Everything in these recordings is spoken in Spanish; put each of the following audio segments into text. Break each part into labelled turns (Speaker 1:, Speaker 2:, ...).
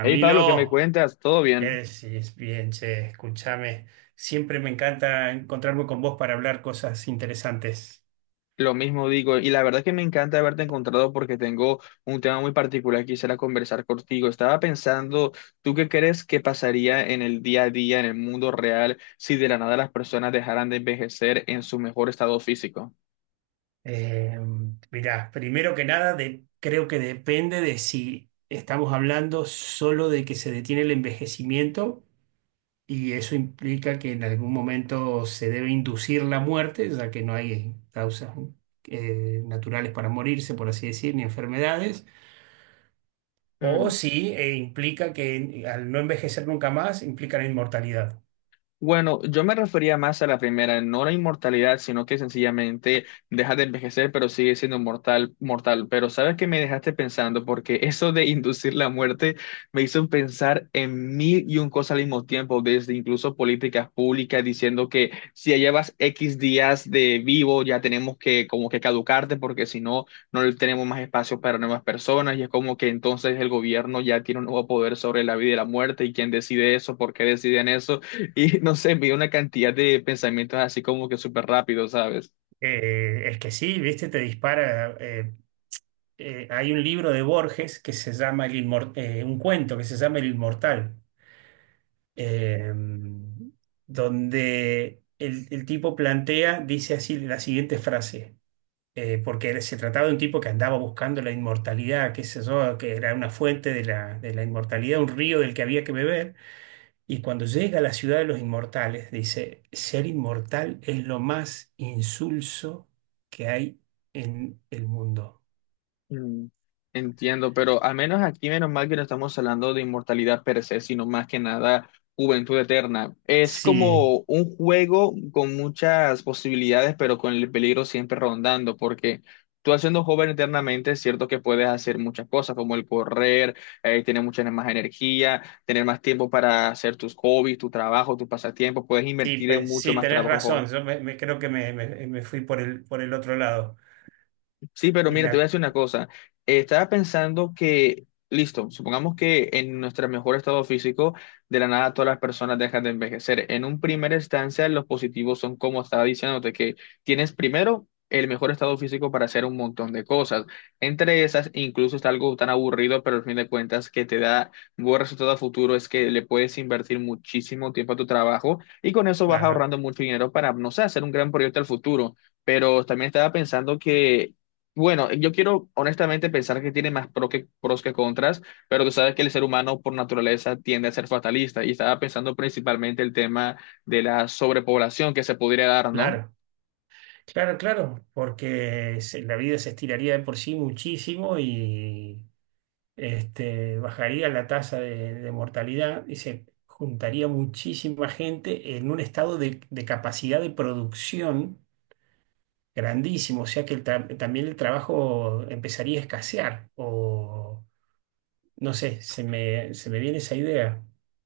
Speaker 1: Hey Pablo, ¿qué me cuentas? ¿Todo
Speaker 2: ¿qué
Speaker 1: bien?
Speaker 2: decís? Bien, che, escúchame. Siempre me encanta encontrarme con vos para hablar cosas interesantes.
Speaker 1: Lo mismo digo, y la verdad es que me encanta haberte encontrado porque tengo un tema muy particular que quisiera conversar contigo. Estaba pensando, ¿tú qué crees que pasaría en el día a día, en el mundo real, si de la nada las personas dejaran de envejecer en su mejor estado físico?
Speaker 2: Eh, Mirá, primero que nada, creo que depende de si estamos hablando solo de que se detiene el envejecimiento y eso implica que en algún momento se debe inducir la muerte, ya que no hay causas naturales para morirse, por así decir, ni enfermedades. O
Speaker 1: Mm,
Speaker 2: si implica que al no envejecer nunca más, implica la inmortalidad.
Speaker 1: bueno, yo me refería más a la primera, no la inmortalidad, sino que sencillamente deja de envejecer, pero sigue siendo mortal, mortal. Pero sabes que me dejaste pensando, porque eso de inducir la muerte me hizo pensar en mil y un cosas al mismo tiempo, desde incluso políticas públicas diciendo que si ya llevas X días de vivo, ya tenemos que como que caducarte, porque si no, no le tenemos más espacio para nuevas personas, y es como que entonces el gobierno ya tiene un nuevo poder sobre la vida y la muerte, y quién decide eso, por qué deciden eso. Y no sé, vi una cantidad de pensamientos así como que súper rápido, ¿sabes?
Speaker 2: Es que sí, viste, te dispara. Hay un libro de Borges que se llama un cuento que se llama El Inmortal, eh, donde el tipo plantea, dice así la siguiente frase. Porque se trataba de un tipo que andaba buscando la inmortalidad, qué sé yo, que era una fuente de la inmortalidad, un río del que había que beber. Y cuando llega a la ciudad de los inmortales, dice, ser inmortal es lo más insulso que hay en el mundo.
Speaker 1: Mm, entiendo, pero al menos aquí, menos mal que no estamos hablando de inmortalidad per se, sino más que nada juventud eterna. Es
Speaker 2: Sí,
Speaker 1: como un juego con muchas posibilidades, pero con el peligro siempre rondando, porque tú siendo joven eternamente, es cierto que puedes hacer muchas cosas, como el correr, tener mucha más energía, tener más tiempo para hacer tus hobbies, tu trabajo, tus pasatiempos, puedes
Speaker 2: sí,
Speaker 1: invertir en
Speaker 2: pues,
Speaker 1: mucho
Speaker 2: sí,
Speaker 1: más
Speaker 2: tenés razón.
Speaker 1: trabajo.
Speaker 2: Creo que me fui por el otro lado.
Speaker 1: Sí, pero mira, te voy a
Speaker 2: La-
Speaker 1: decir una cosa. Estaba pensando que, listo, supongamos que en nuestro mejor estado físico, de la nada todas las personas dejan de envejecer. En un primer instancia, los positivos son como estaba diciéndote, que tienes primero el mejor estado físico para hacer un montón de cosas. Entre esas, incluso está algo tan aburrido, pero al fin de cuentas que te da buen resultado a futuro, es que le puedes invertir muchísimo tiempo a tu trabajo y con eso vas
Speaker 2: claro,
Speaker 1: ahorrando mucho dinero para, no sé, hacer un gran proyecto al futuro. Pero también estaba pensando que bueno, yo quiero honestamente pensar que tiene más pros que contras, pero tú sabes que el ser humano por naturaleza tiende a ser fatalista y estaba pensando principalmente el tema de la sobrepoblación que se podría dar, ¿no?
Speaker 2: claro, claro, claro, porque la vida se estiraría de por sí muchísimo este, bajaría la tasa de mortalidad y se juntaría muchísima gente en un estado de capacidad de producción grandísimo, o sea que también el trabajo empezaría a escasear, o no sé, se me viene esa idea.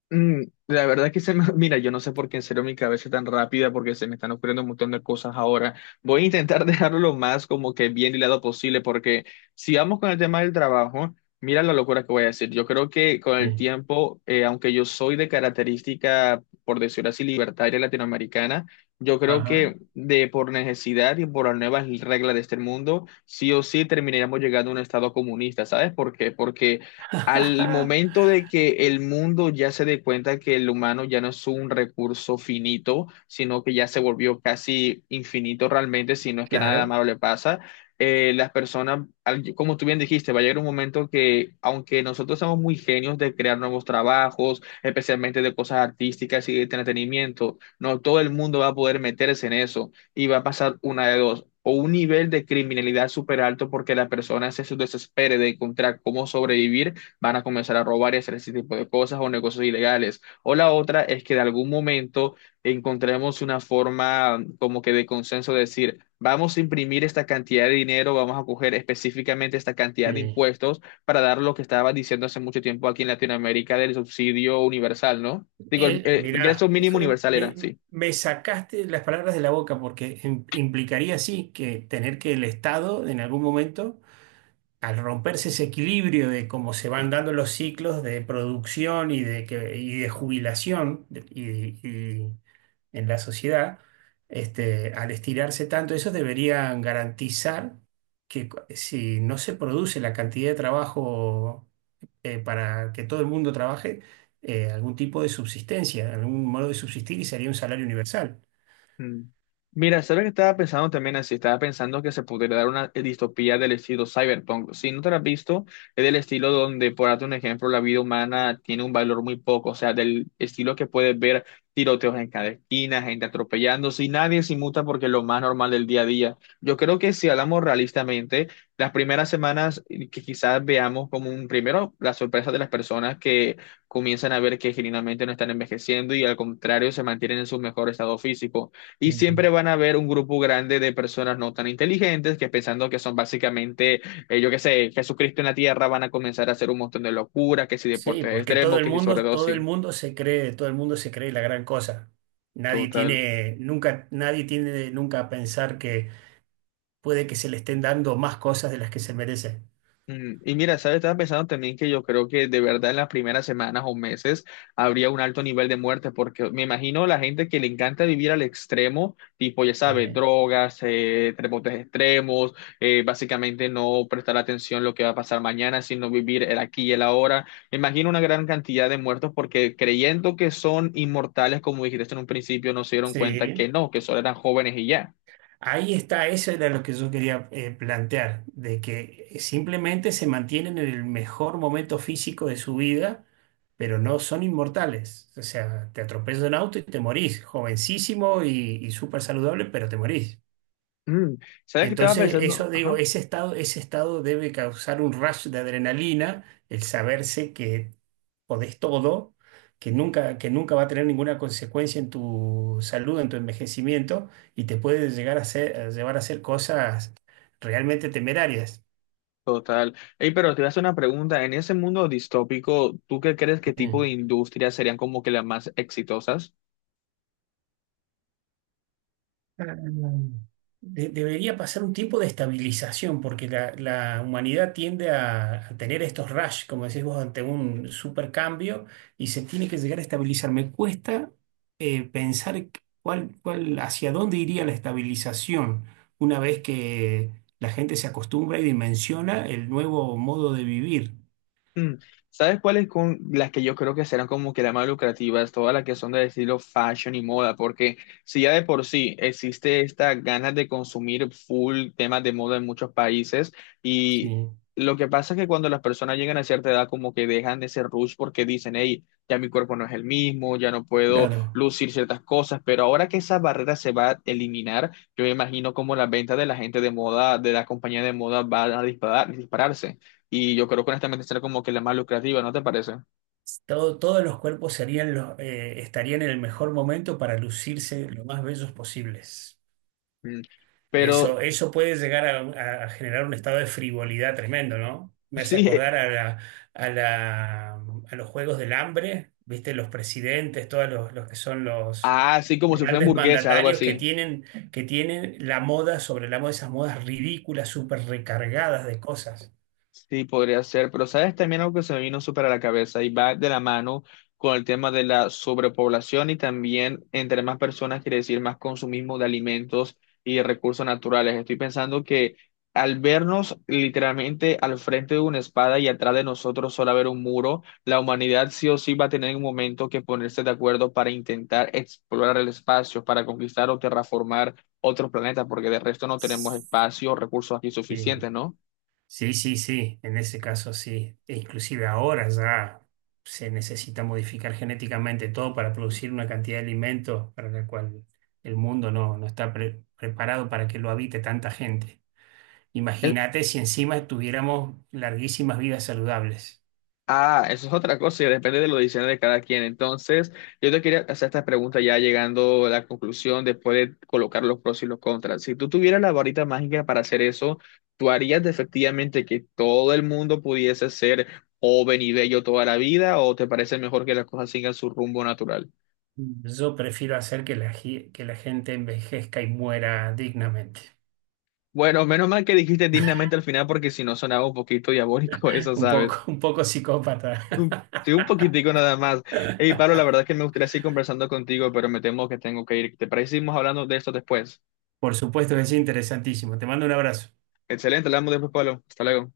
Speaker 1: Mm, la verdad que se me, mira, yo no sé por qué en serio mi cabeza es tan rápida, porque se me están ocurriendo un montón de cosas ahora. Voy a intentar dejarlo lo más como que bien hilado posible, porque si vamos con el tema del trabajo, mira la locura que voy a decir. Yo creo que con el
Speaker 2: Sí.
Speaker 1: tiempo, aunque yo soy de característica, por decirlo así, libertaria latinoamericana, yo creo
Speaker 2: Ajá.
Speaker 1: que de por necesidad y por las nuevas reglas de este mundo, sí o sí terminaríamos llegando a un estado comunista, ¿sabes por qué? Porque al momento de que el mundo ya se dé cuenta que el humano ya no es un recurso finito, sino que ya se volvió casi infinito realmente, si no es que nada
Speaker 2: Claro.
Speaker 1: malo le pasa, las personas, como tú bien dijiste, va a llegar un momento que, aunque nosotros somos muy genios de crear nuevos trabajos, especialmente de cosas artísticas y de entretenimiento, no todo el mundo va a poder meterse en eso y va a pasar una de dos: o un nivel de criminalidad súper alto porque la persona se desespere de encontrar cómo sobrevivir, van a comenzar a robar y hacer ese tipo de cosas o negocios ilegales. O la otra es que de algún momento encontremos una forma como que de consenso de decir, vamos a imprimir esta cantidad de dinero, vamos a coger específicamente esta cantidad de
Speaker 2: Sí.
Speaker 1: impuestos para dar lo que estaba diciendo hace mucho tiempo aquí en Latinoamérica del subsidio universal, ¿no? Digo, el, ingreso
Speaker 2: Mirá,
Speaker 1: mínimo
Speaker 2: hijo,
Speaker 1: universal era, sí.
Speaker 2: me sacaste las palabras de la boca porque implicaría sí que tener que el Estado en algún momento al romperse ese equilibrio de cómo se van dando los ciclos de producción y de jubilación y en la sociedad, este, al estirarse tanto, esos deberían garantizar que si no se produce la cantidad de trabajo para que todo el mundo trabaje, algún tipo de subsistencia, algún modo de subsistir y sería un salario universal.
Speaker 1: Mm. Mira, ¿sabes que estaba pensando también así? Estaba pensando que se podría dar una distopía del estilo cyberpunk. Si no te la has visto, es del estilo donde, por darte un ejemplo, la vida humana tiene un valor muy poco, o sea, del estilo que puedes ver tiroteos en cada esquina, gente atropellándose y nadie se inmuta porque es lo más normal del día a día. Yo creo que si hablamos realistamente, las primeras semanas que quizás veamos como un primero la sorpresa de las personas que comienzan a ver que genuinamente no están envejeciendo y al contrario se mantienen en su mejor estado físico. Y siempre van a haber un grupo grande de personas no tan inteligentes que pensando que son básicamente, yo qué sé, Jesucristo en la tierra, van a comenzar a hacer un montón de locuras, que si
Speaker 2: Sí,
Speaker 1: deportes
Speaker 2: porque
Speaker 1: extremos, que si
Speaker 2: todo el
Speaker 1: sobredosis.
Speaker 2: mundo se cree, todo el mundo se cree la gran cosa. Nadie
Speaker 1: Total.
Speaker 2: tiene, nunca, nadie tiene nunca a pensar que puede que se le estén dando más cosas de las que se merecen.
Speaker 1: Mm, y mira, ¿sabes? Estaba pensando también que yo creo que de verdad en las primeras semanas o meses habría un alto nivel de muerte, porque me imagino la gente que le encanta vivir al extremo, tipo, ya sabes,
Speaker 2: Eh,
Speaker 1: drogas, deportes extremos, básicamente no prestar atención a lo que va a pasar mañana, sino vivir el aquí y el ahora. Me imagino una gran cantidad de muertos porque creyendo que son inmortales, como dijiste en un principio, no se dieron cuenta que
Speaker 2: Sí.
Speaker 1: no, que solo eran jóvenes y ya.
Speaker 2: Ahí está, eso era lo que yo quería plantear, de que simplemente se mantienen en el mejor momento físico de su vida, pero no son inmortales. O sea, te atropella un auto y te morís, jovencísimo y súper saludable, pero te morís.
Speaker 1: Mm, ¿sabes qué estaba
Speaker 2: Entonces,
Speaker 1: pensando?
Speaker 2: eso digo,
Speaker 1: Ajá.
Speaker 2: ese estado debe causar un rush de adrenalina, el saberse que podés todo, que nunca va a tener ninguna consecuencia en tu salud, en tu envejecimiento, y te puede llegar a hacer, a llevar a hacer cosas realmente temerarias.
Speaker 1: Total. Ey, pero te voy a hacer una pregunta. En ese mundo distópico, ¿tú qué crees que
Speaker 2: Sí.
Speaker 1: tipo de industrias serían como que las más exitosas?
Speaker 2: Ah, debería pasar un tiempo de estabilización, porque la humanidad tiende a tener estos rush, como decís vos, ante un supercambio y se tiene que llegar a estabilizar. Me cuesta pensar hacia dónde iría la estabilización una vez que la gente se acostumbra y dimensiona el nuevo modo de vivir.
Speaker 1: Mm, ¿sabes cuáles con las que yo creo que serán como que las más lucrativas? Todas las que son del estilo fashion y moda, porque si ya de por sí existe esta ganas de consumir full temas de moda en muchos países y
Speaker 2: Sí,
Speaker 1: lo que pasa es que cuando las personas llegan a cierta edad como que dejan ese rush porque dicen, hey, ya mi cuerpo no es el mismo, ya no puedo
Speaker 2: claro.
Speaker 1: lucir ciertas cosas, pero ahora que esa barrera se va a eliminar, yo me imagino como la venta de la gente de moda, de la compañía de moda va a disparar, dispararse. Y yo creo que honestamente será como que la más lucrativa, ¿no te parece?
Speaker 2: Todos los cuerpos serían los, estarían en el mejor momento para lucirse lo más bellos posibles.
Speaker 1: Mm. Pero
Speaker 2: Eso puede llegar a generar un estado de frivolidad tremendo, ¿no? Me hace
Speaker 1: sí,
Speaker 2: acordar a a la- a los Juegos del Hambre, ¿viste? Los presidentes, todos los que son los
Speaker 1: ah, sí, como si fuera
Speaker 2: grandes
Speaker 1: hamburguesa, algo
Speaker 2: mandatarios
Speaker 1: así.
Speaker 2: que tienen la moda sobre la moda, esas modas ridículas, súper recargadas de cosas.
Speaker 1: Sí, podría ser, pero sabes también algo que se me vino súper a la cabeza y va de la mano con el tema de la sobrepoblación y también entre más personas quiere decir más consumismo de alimentos y de recursos naturales. Estoy pensando que al vernos literalmente al frente de una espada y atrás de nosotros solo haber un muro, la humanidad sí o sí va a tener un momento que ponerse de acuerdo para intentar explorar el espacio, para conquistar o terraformar otros planetas, porque de resto no tenemos espacio o recursos aquí
Speaker 2: Sí.
Speaker 1: suficientes, ¿no?
Speaker 2: Sí, sí, sí, en ese caso sí. E inclusive ahora ya se necesita modificar genéticamente todo para producir una cantidad de alimentos para la cual el mundo no, no está preparado para que lo habite tanta gente. Imagínate si encima tuviéramos larguísimas vidas saludables.
Speaker 1: Ah, eso es otra cosa y depende de los diseños de cada quien. Entonces, yo te quería hacer esta pregunta ya llegando a la conclusión después de colocar los pros y los contras. Si tú tuvieras la varita mágica para hacer eso, ¿tú harías efectivamente que todo el mundo pudiese ser joven y bello toda la vida o te parece mejor que las cosas sigan su rumbo natural?
Speaker 2: Yo prefiero hacer que que la gente envejezca y muera dignamente.
Speaker 1: Bueno, menos mal que dijiste dignamente al final porque si no sonaba un poquito diabólico eso, ¿sabes?
Speaker 2: Un poco psicópata.
Speaker 1: Un- Sí, un poquitico nada más. Hey, Pablo, la verdad es que me gustaría seguir conversando contigo, pero me temo que tengo que ir. ¿Te parece que seguimos hablando de esto después?
Speaker 2: Por supuesto que es interesantísimo. Te mando un abrazo.
Speaker 1: Excelente, hablamos después, Pablo. Hasta luego.